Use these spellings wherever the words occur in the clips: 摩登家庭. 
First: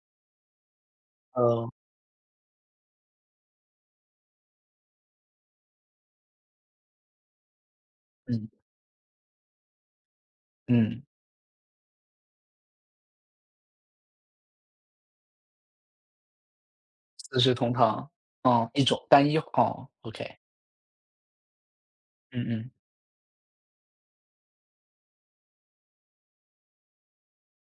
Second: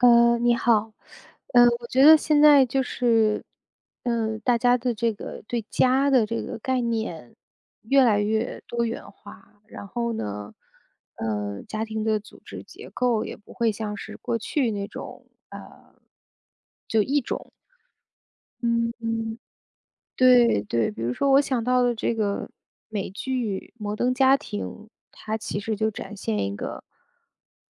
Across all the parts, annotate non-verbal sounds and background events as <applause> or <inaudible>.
你好。嗯我觉得现在就是，大家的这个对家的这个概念越来嗯越多元化，然后呢，嗯，家庭的组织结构也不会像是过去那种，就一四种。世同堂。哦，一嗯种单一。嗯，哦，OK。对对，比如说我想到的这嗯个嗯美剧《摩登家庭》，它其实就展现一个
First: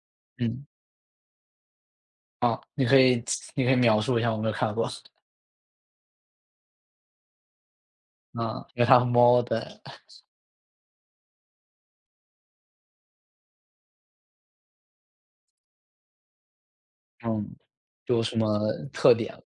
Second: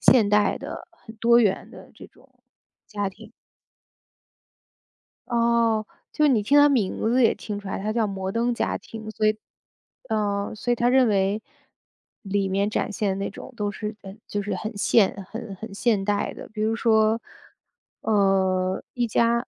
现代嗯。的、很多元的这种。哦，你可以描述一下，我没有看过。哦，就你听他名字也听出来，他叫《摩登嗯，家因为它和庭》，所以猫的。所以他认为里面展现的那种都是就是很现代的。比如说，嗯，有什么呃，一特点？家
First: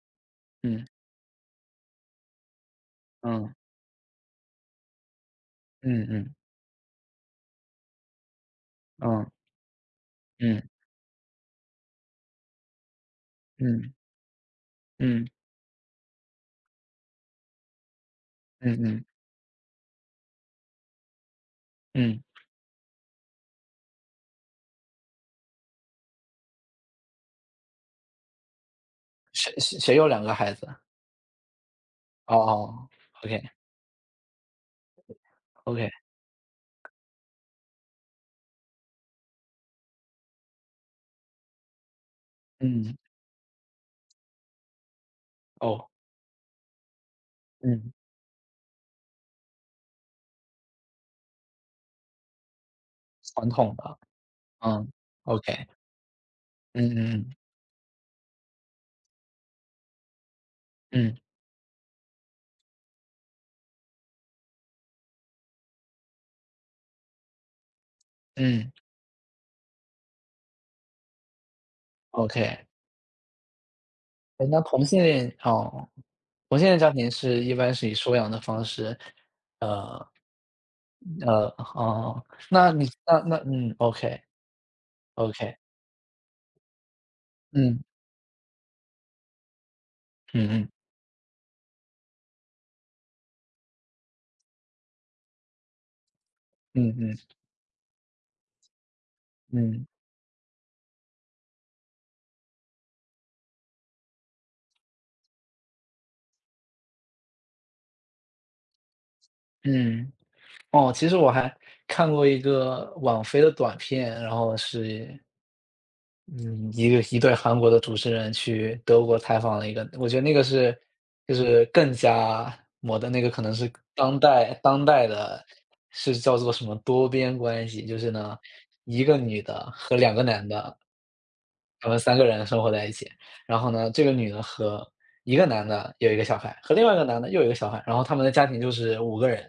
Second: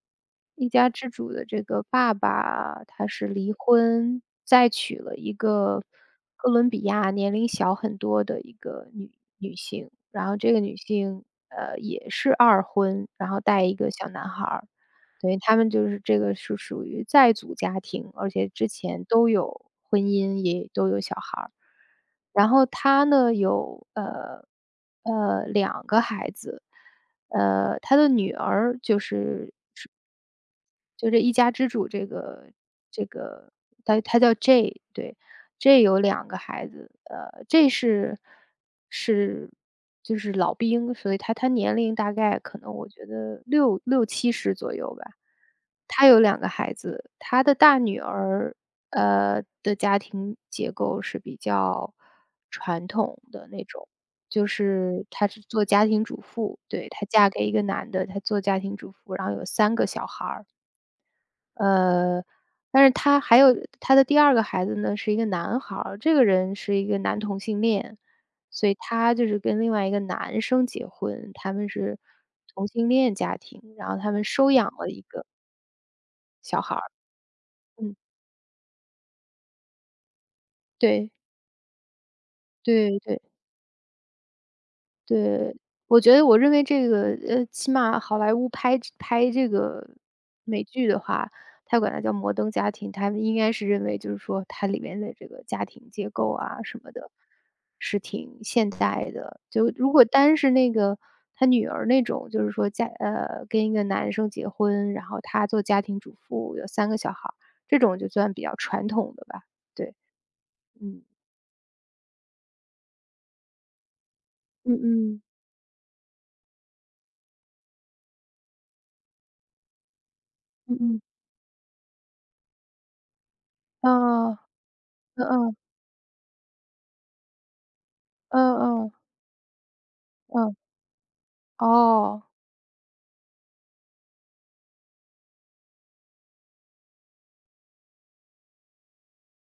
一嗯家之主的这个爸爸，他是离嗯婚，再娶了一个嗯嗯哥伦比亚年龄小很多的一个女嗯女性，然后这个嗯女性，也是二婚，然后带一个嗯小男孩儿。嗯对，他们就是这个是属于在组家庭，而且之嗯嗯前都有婚姻，也都有小孩儿。嗯。然后他呢有，两个孩子，他的女儿就谁是谁谁有2个孩子？这一家之主这哦个哦这，OK 个，他叫 J,对，J OK。有两个孩子，J 是就是老兵，所以他年龄大概可能我嗯，觉得六七十左右吧。哦。他有两个孩子，他的大嗯，女儿，的家庭结构是比较传统的传那统种。的。就嗯是她是做，OK。家庭主妇，对，嗯她嫁嗯给一个男的，她做家庭主妇，然后有三个小孩儿。嗯嗯呃，但是他还有他的第二个孩子呢，是一个男孩儿，这个人是一个男同性恋，所嗯以他就是跟另外一个男生结婚，他们是，OK。同性恋家庭，然后他们哎，收那养同了性一个恋，哦。我小现孩在家儿。庭是一般是以嗯，收养的方式。呃，对，呃，哦，那你对对。嗯OK，OK，对，我觉得我认为这个起嗯，码好莱坞拍这个嗯美嗯，剧的话，他管它叫摩登家庭，他们应该是认为就是说它里面的这个家庭结构啊什么嗯的，嗯是挺现代的。就嗯如果单是那个他女儿那种，就是说家跟一个男生结婚，然后他做家庭主妇，有三个小孩儿，这种就算比较传统的吧。对。嗯。哦，嗯。其实我还看过一个网飞的短片，然后嗯是嗯。嗯，一对韩国的主持人去德国采访了一个。我觉得那个是嗯嗯。嗯，就是更加我的那个可能是当啊，代当代的，嗯。是叫做什么多边关系。就是呢，嗯嗯。嗯一个女的和两个男嗯。的，他们三哦。个人生活在一起。然后呢，这个女的和一个男的有一个小孩，和另外一个男的又有一个小孩，然后他们的家庭就是5个人。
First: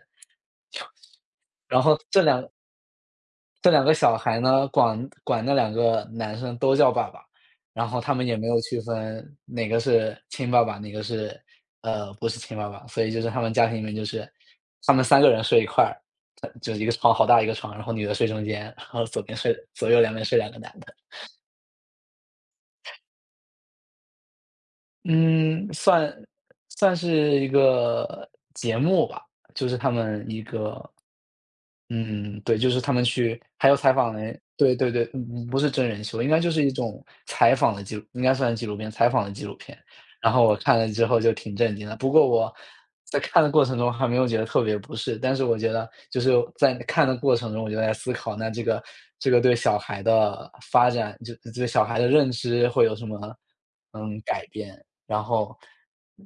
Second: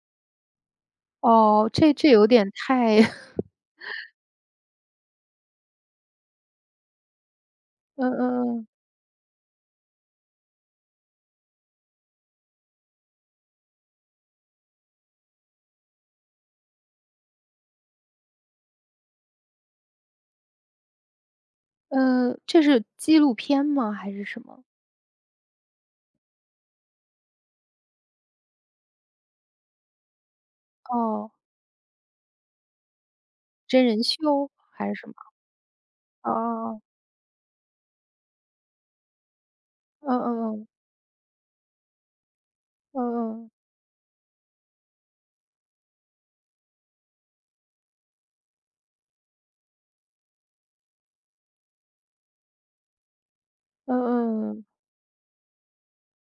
<laughs> 哦，然这后这这有两点太 <laughs> 这两个小孩呢，管那2个男生都叫爸爸。然后嗯他们也没有嗯区分哪个是亲爸爸，哪个是不是亲爸爸。所以就是他们家庭里面就是他们三个人睡一块儿，他就是一个床好大一个床，然后女的睡中间，然后左边睡左右两边睡两个男的。嗯。这是纪录片吗？还是什么？嗯，算是一个节目吧，就是他们一个。哦，嗯，对，就是他们去还有真采人访人，秀对还对是对。什么？嗯，不是真人秀，应该就是一哦。种采访的记录，应该算是纪录片，采访的纪录片。哦。然后嗯我嗯看了之后就挺震惊的。不过我嗯在看嗯的过程中还没有觉得特别不适，但是我觉得就是在看的过程中，我就在思考，那这个这个对小孩的发展，就对小孩的认知会有什么。嗯嗯，改嗯变。然后，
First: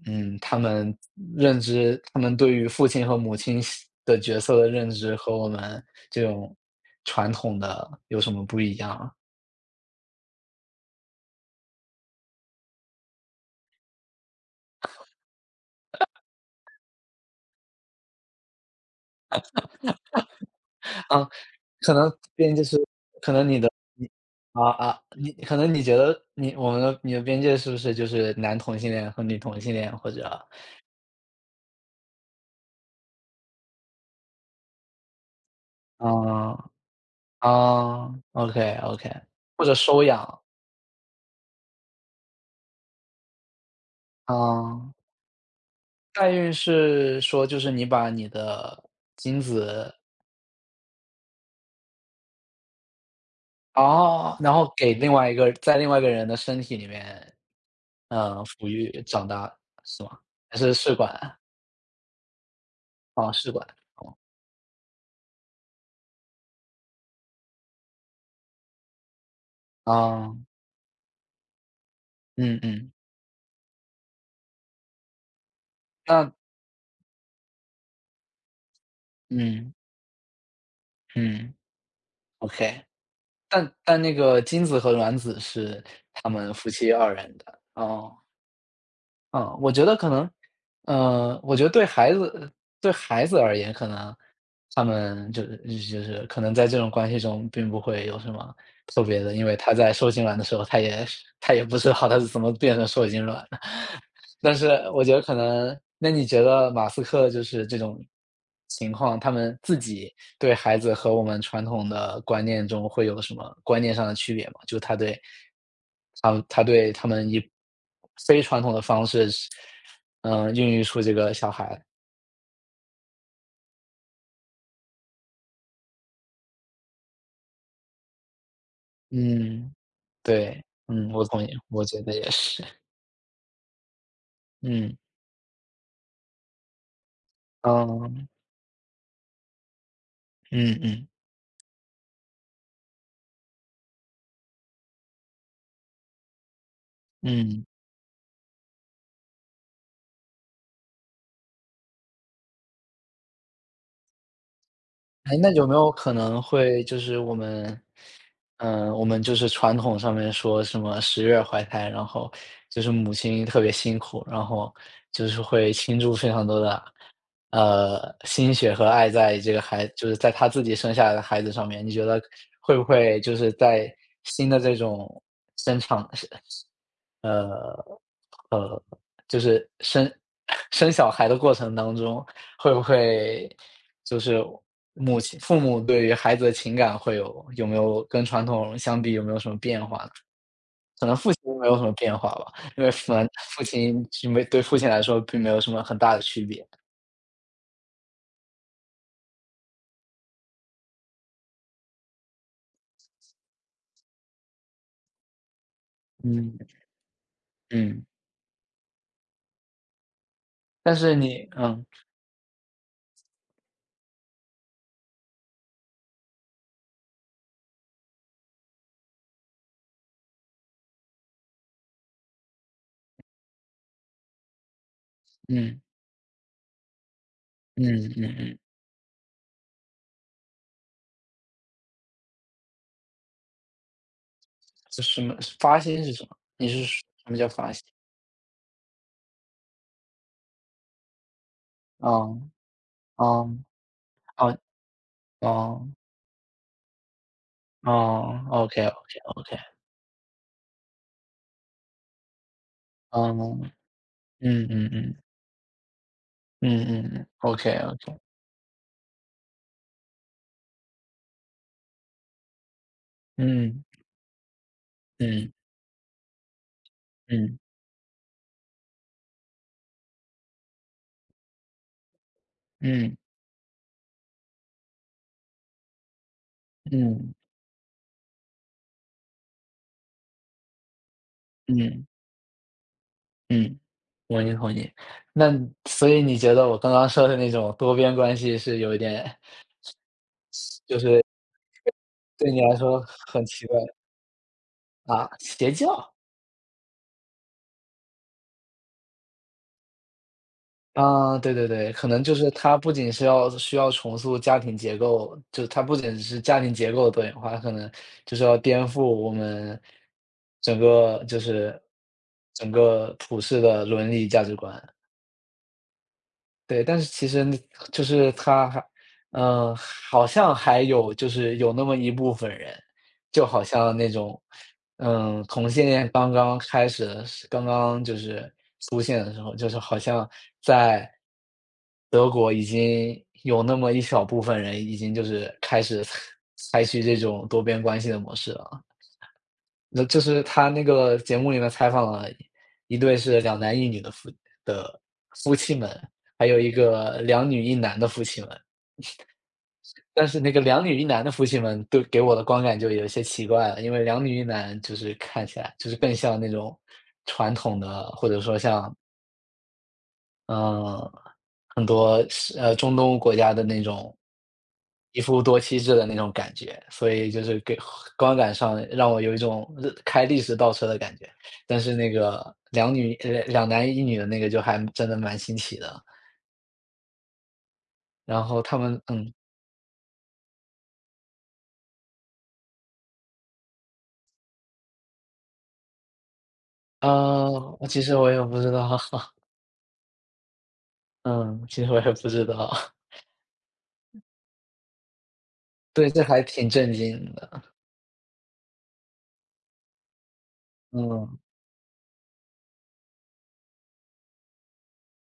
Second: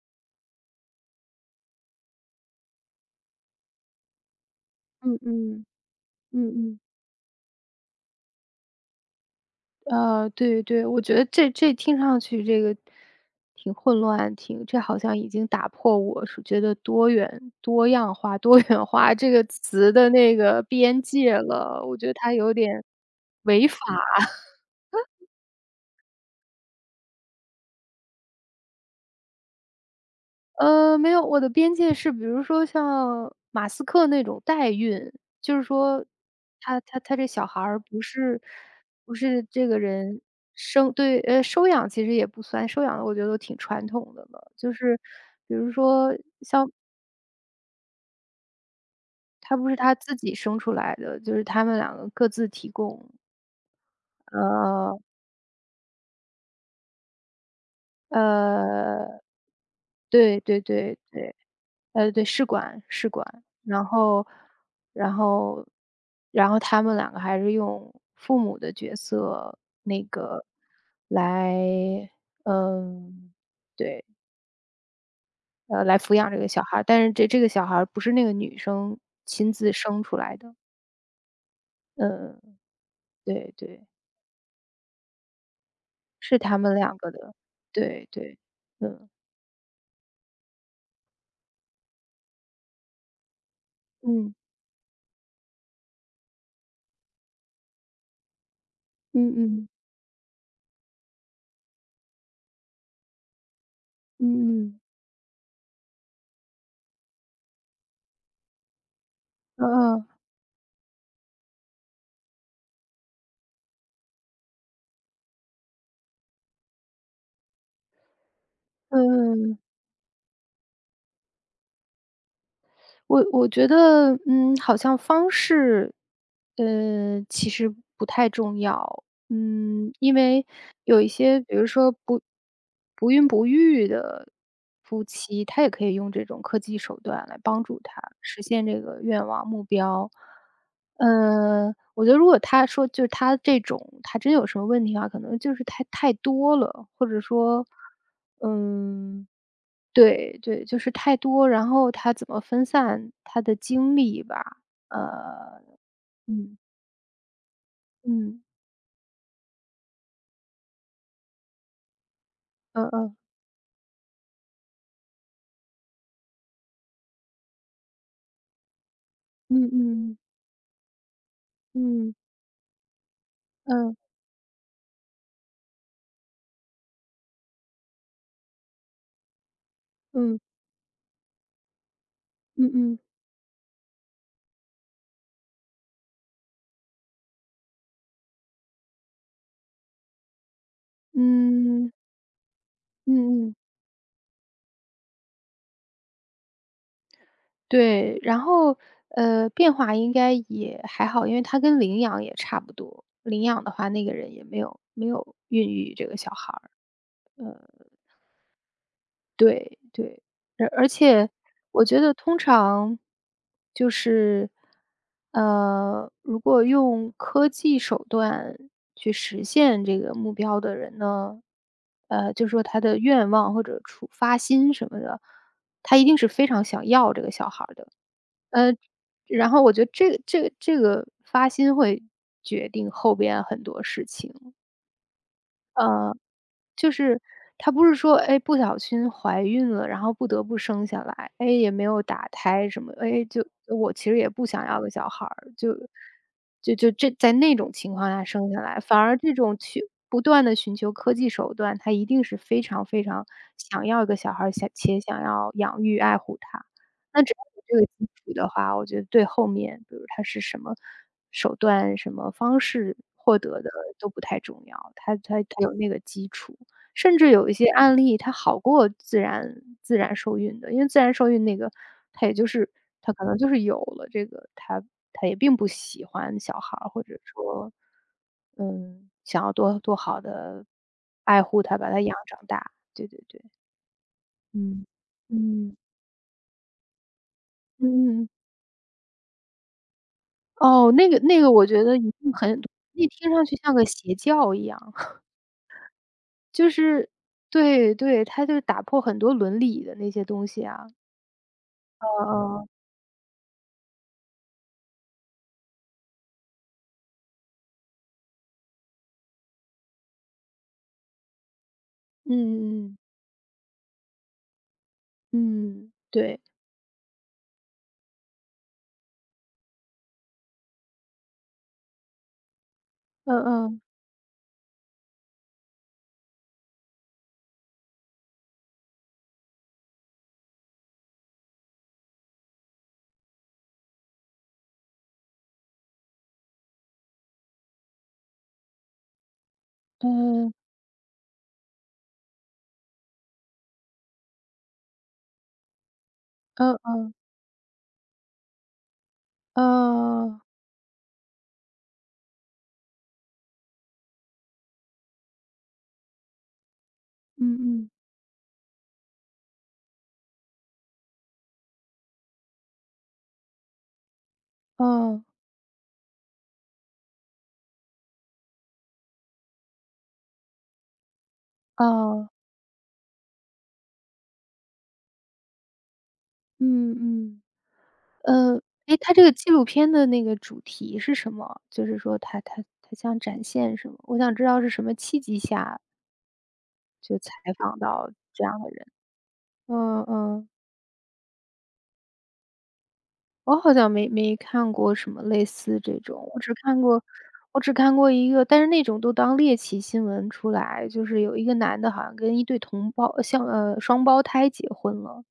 嗯，他们认知他们对于父亲和母亲是的角色的认知嗯嗯和我嗯，们这种嗯嗯。传统的有什么不一样啊？对对，我觉得这这听上去这个挺混乱，挺这好像已经打破我是觉得多元多样化、多元化这个词的那个边啊界了，可我觉能得它有边界是点违法。啊啊，你可能你觉得你我们的你的边界是不是就是男同性恋和女同性恋或者？没有，我的边界是比如说像马斯克那种代孕。就是说嗯，他他这小孩儿不啊是，OK，OK，不是或这者个收人养？生。对，收养其实也不算，收养的，我觉得都挺传统的了。就嗯。是比如说代孕是说就是你把你的精他不是子，他自己生出来的，就是他们两个各自提供。哦，然后给呃，另外一个在另外一个人的身体里面，嗯，抚育呃，长大是吗？对还对是试对管？对。对，试管试管，哦，试管。然哦，后然后然后他们两个还是用父母的角色那哦，个来。嗯嗯，嗯，对，来抚那养这个小孩儿，但是这个小孩儿不是那个女生亲嗯自生出来的。嗯嗯，，OK。对但对，但那个精子和卵子是他是们他夫们妻两个二的。人的，对哦。对。嗯。嗯，我觉得可能，我觉得对孩子对孩子而言，可能嗯。他们就是就是可能在这种关系中并不会有什么特别嗯的。因为嗯。他在受精卵的时候，他也是他也不知道他是怎么变成受精卵的。<laughs> 但是嗯嗯。我觉得可能，那你觉得马斯克就是这种情况，他们自嗯嗯。嗯己对孩子和我们传统的观念中会有什么观念上的区别吗？就他对他他对他们以非传统的方式是嗯。孕育出这个小孩。我我觉得，嗯，好像方式，其实不太重要。嗯，嗯，因为对。有一嗯，我些，同意，比如我说觉得也是。不孕不育的嗯，夫妻，他也可以用这种科技手段来帮助他嗯，实现这个愿望目标。嗯嗯，我觉得如果他说就是他这种，他真有什么问题的话，可能就是太多了，或者嗯。说，嗯，对对，就是太多，然后他怎么分散他的精力吧。哎，那呃，有没有可能嗯。会就是我们，嗯。嗯、我们就是传统上面说什么十月怀胎，然后就嗯是母嗯。亲特别辛苦，然后就是会倾注非常多的心血和爱在这个嗯孩，就是嗯在他自己生下来的孩子上面。你觉嗯。得会不会就是在嗯。新的这种生产，呃呃，就是生 嗯。<laughs> 生小孩的过程当中，嗯会不嗯。会就是母亲父母对于孩子的情感会有有没有跟传统相比有没有什么变化呢？可能父亲没有什嗯。么变化吧，因为嗯嗯。父亲就没对父亲来说并没有什么很大的区别。对，然后，变化应该也还好，因为他跟领养也差不多，领养的话，那个人也没有没有孕育这个小孩嗯，儿。嗯，对对，而而但是且你嗯，我觉得通常就是，如果用科技手段去实现这个目标的人呢，就说他的愿望或者出发心什么的，嗯，他一定是非常想要这个小孩儿的。嗯，嗯，嗯。呃，然后我觉得这个发心会决定后边很多事情。这什么发心是呃。什么？你是就说是什么叫发她心？不是说，哎，不小心怀孕了，然后不得不生下来，哎，也没有打哦，胎什么，哎，就哦，我其实也不哦，想要个小孩儿，就哦，就就这在那种情况下哦生下来。反而这，OK，OK，OK，种去不断的寻求科技手段，她一定是非常非常嗯想要一个小孩儿，嗯，想嗯，且嗯，想要养育爱护他。嗯，嗯，那嗯只要有这个基，OK，OK。础的话，我觉得对后面比如他是什么手段、什么方式获得的嗯，都不太重要，他他他嗯，有那个基础。甚至有一嗯，些案例，它好过自然受孕的，因为自然受孕那个，它也就是它嗯，可能就是有了这个，它它也并不喜欢小孩儿，或者嗯，说，嗯，想要多多好的爱护他，把他嗯，养长大。对对对。嗯，我也同嗯。意。那嗯。所以你觉得我刚刚说的那种多边嗯。关系是有一点哦，就那个是那个我觉得一定对很。你来说那听很上去奇像怪？个邪教一样。<laughs> 啊，邪教？就是对对，他就是打破很多伦理的那些东西啊。啊，对对对，可能嗯就是嗯，啊啊。它不仅是要需要重塑家庭结构，就它不仅是家庭结构的多元化，它可能就是要颠覆我们整个就是整个普世的伦理价值观。嗯，对，对。但是其实那就是他还呃，好像还有就是有那么一部分人，嗯就好嗯，像那种，嗯，同性恋刚刚开始的时刚刚就是出现的时候，就是好像在德国已经有那么一小部分人已经就是开始采取这种多边关系的模式了。那就是嗯他那个节目里面采访了一对是两男一女的夫的夫妻们，还有一嗯嗯。个两女一男的夫妻们。但是哦，那个两女一男的夫妻们都给我的观感就有一些奇怪了，因为两女一男就是看起来就是更像那种传嗯嗯统嗯。的，或者说像，嗯，很多是中东国家的那种一哦夫多妻制的那种感觉，所以就是给观感上让我有一种开历史倒车的感觉。但是那哦。个两女两男一女的那个就还真的蛮新奇的。嗯嗯。然后呃，他哎，们它这个嗯，纪录片的那个主题是什么？就是说它它它想展现什么？我想知道是什么契机下啊，就采访其到实我也这不样的知人。道。<laughs> 嗯嗯。嗯，其实我也不知道。我好像没看过什么类似 <laughs> 这对，这种，我还只挺看震过惊我的。只看过一个，但是那种都当猎奇新闻出来，就是有嗯一个男的好像跟一对同胞像双胞胎结婚了。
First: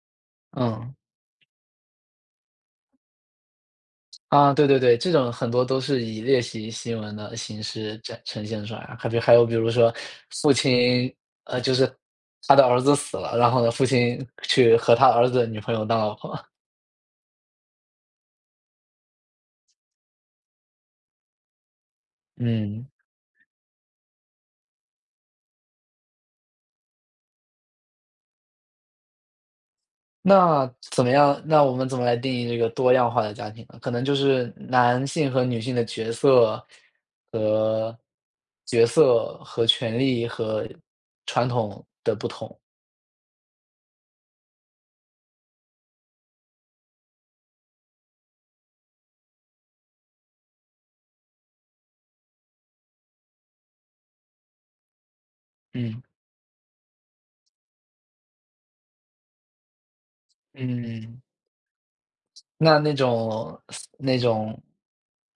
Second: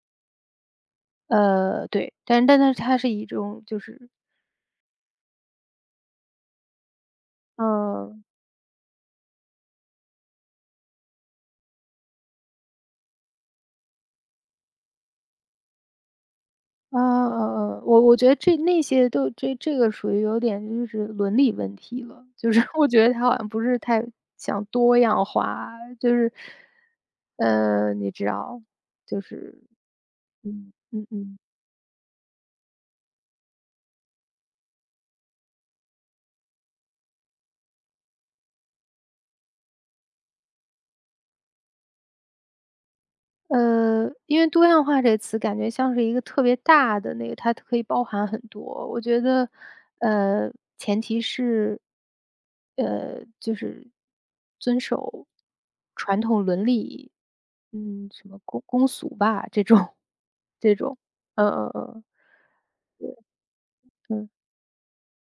嗯。对，但是他是以这种就是。啊，对对对，这种很多都是以猎奇新闻的形式展嗯，呈现出来啊。还比还有比如说父亲，就是他的儿子死了，然后呢，父亲去和他儿子的女朋友当老婆。啊啊啊，我我觉得这那些都这这个属于有点就是伦理问题了。就是 <laughs> 嗯，我觉得他好像不是太想多样化，就是你知道，就是那嗯怎嗯么嗯。样？那我们怎么来定义这个多样化的家庭呢？可能就是男性和女性的角色和角色和权利和传统的不同。因为多样化这词感觉像是一个特别大的那个，它可以包含很多。我觉得，呃，前提是，就是遵守嗯传统伦理，嗯，什么公俗吧，这种，<laughs> 这种，嗯。嗯嗯那那种那嗯。种，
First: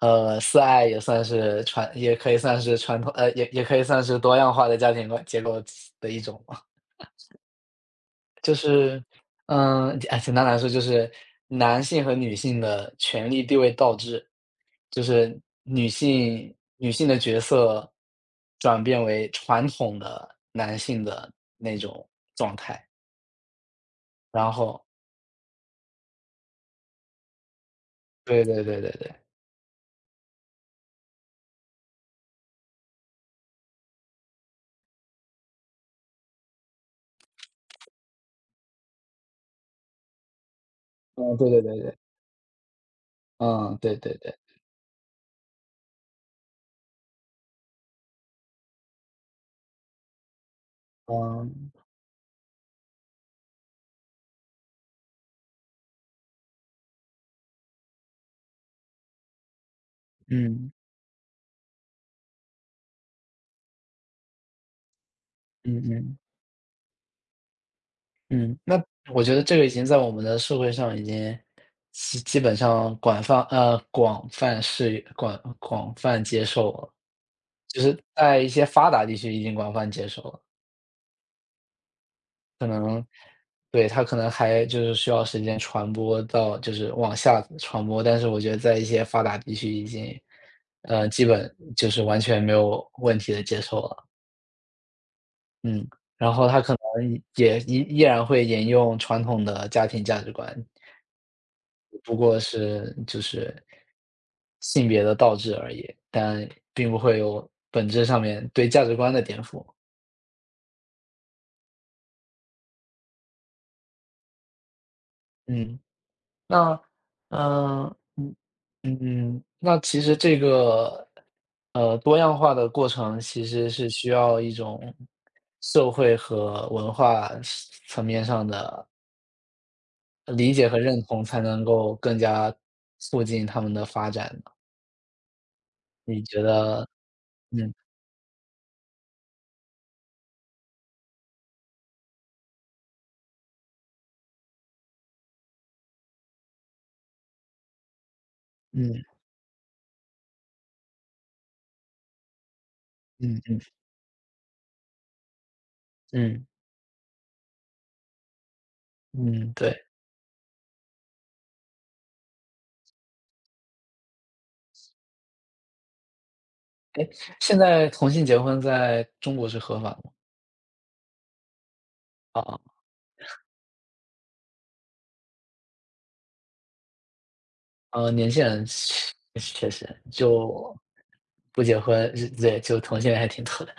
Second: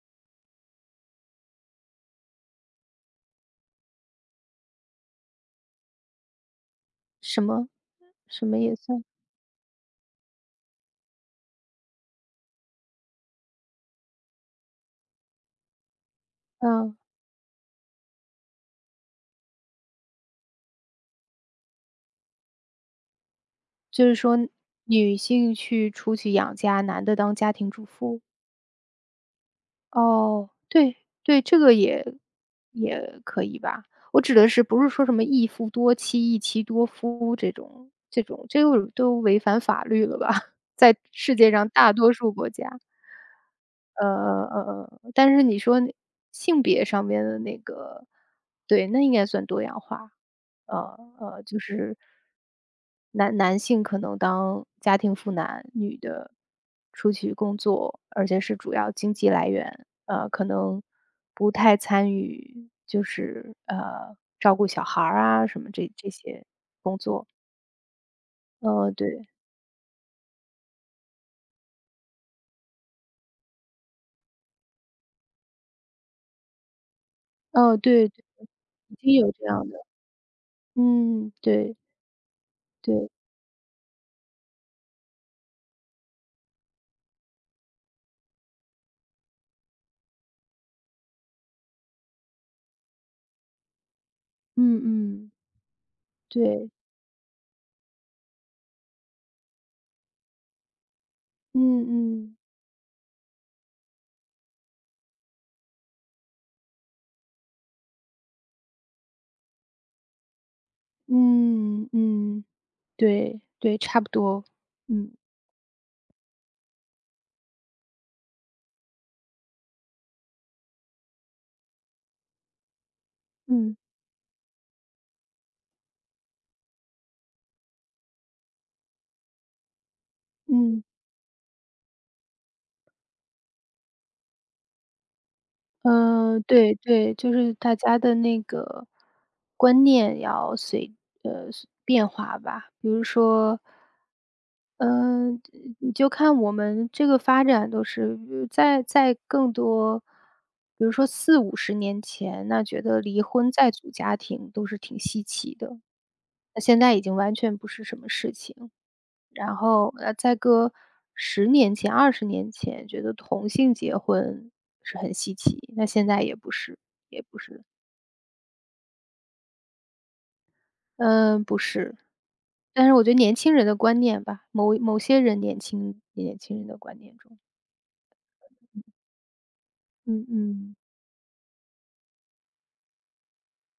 四爱也算是传也可以算是传统，也也可以算是多样化的家庭观结构的一种嘛。什么什就么也是，算。嗯，简单来说就是男性和女性的权力地位倒置，就是女性女嗯，性的角色转变为传统的男性的那种状态。就是说然后女性去出去养家，男的当家庭主妇。对对对对对。哦，对，对，这个也也可以吧。我指的是不是说什么一夫多妻、一妻多夫这种这种，这又都违反法律了吧？<laughs> 在世嗯，对界对上对大对。多数国家。嗯，对对对。但是你说那性别上面的那个，对，那应该算多样化。就嗯，是男性可能当家庭妇男，女的出去工作，而且是主要经济来源，可嗯。能不太参与，就是照顾小孩儿啊什么嗯这这嗯些工作。嗯。那我对。觉得这个已经在我们的社会上已经基本上广泛广泛是广泛接受了，哦，就是对，对。在一些发已达经地有区已这经样广的。泛接受了。嗯，对对。对，它可能还就是需要时间传播到，就是往下传播，但是我觉得在一些发达地区已经，基本就是完全没有问题的接受了。嗯嗯。嗯，然后他对。可能也依然会沿用传统的家庭价值观，嗯不嗯过是就是性别的倒置而已，但并不会有本质上面对价值观的颠覆。嗯嗯。嗯，对对，差不多。嗯嗯，那嗯嗯，那其实这个多样化的过程其实嗯是需要一种社会和文化层面上的理解和嗯。认同，才能够更加促进他们的发展的。你嗯，觉对得？对，就是嗯大家的那个观念要随，呃，变化吧。比如说，嗯，你就看我们这个发展都是在嗯在更多。比如说4、50年前，那觉得离嗯婚嗯再组家庭都是挺稀奇的，嗯那现在已经完全不是什么事情。嗯，然对。后，再搁十年前、20年前，觉得同性结婚是很稀奇，那现在也不是也不现是。在同性结婚在中国是合法的吗？嗯，不是。啊但是我觉得年轻人的观念吧，某些人年轻人的观念中，啊年轻人确实嗯嗯。就不结婚。对，就同性恋还挺多的。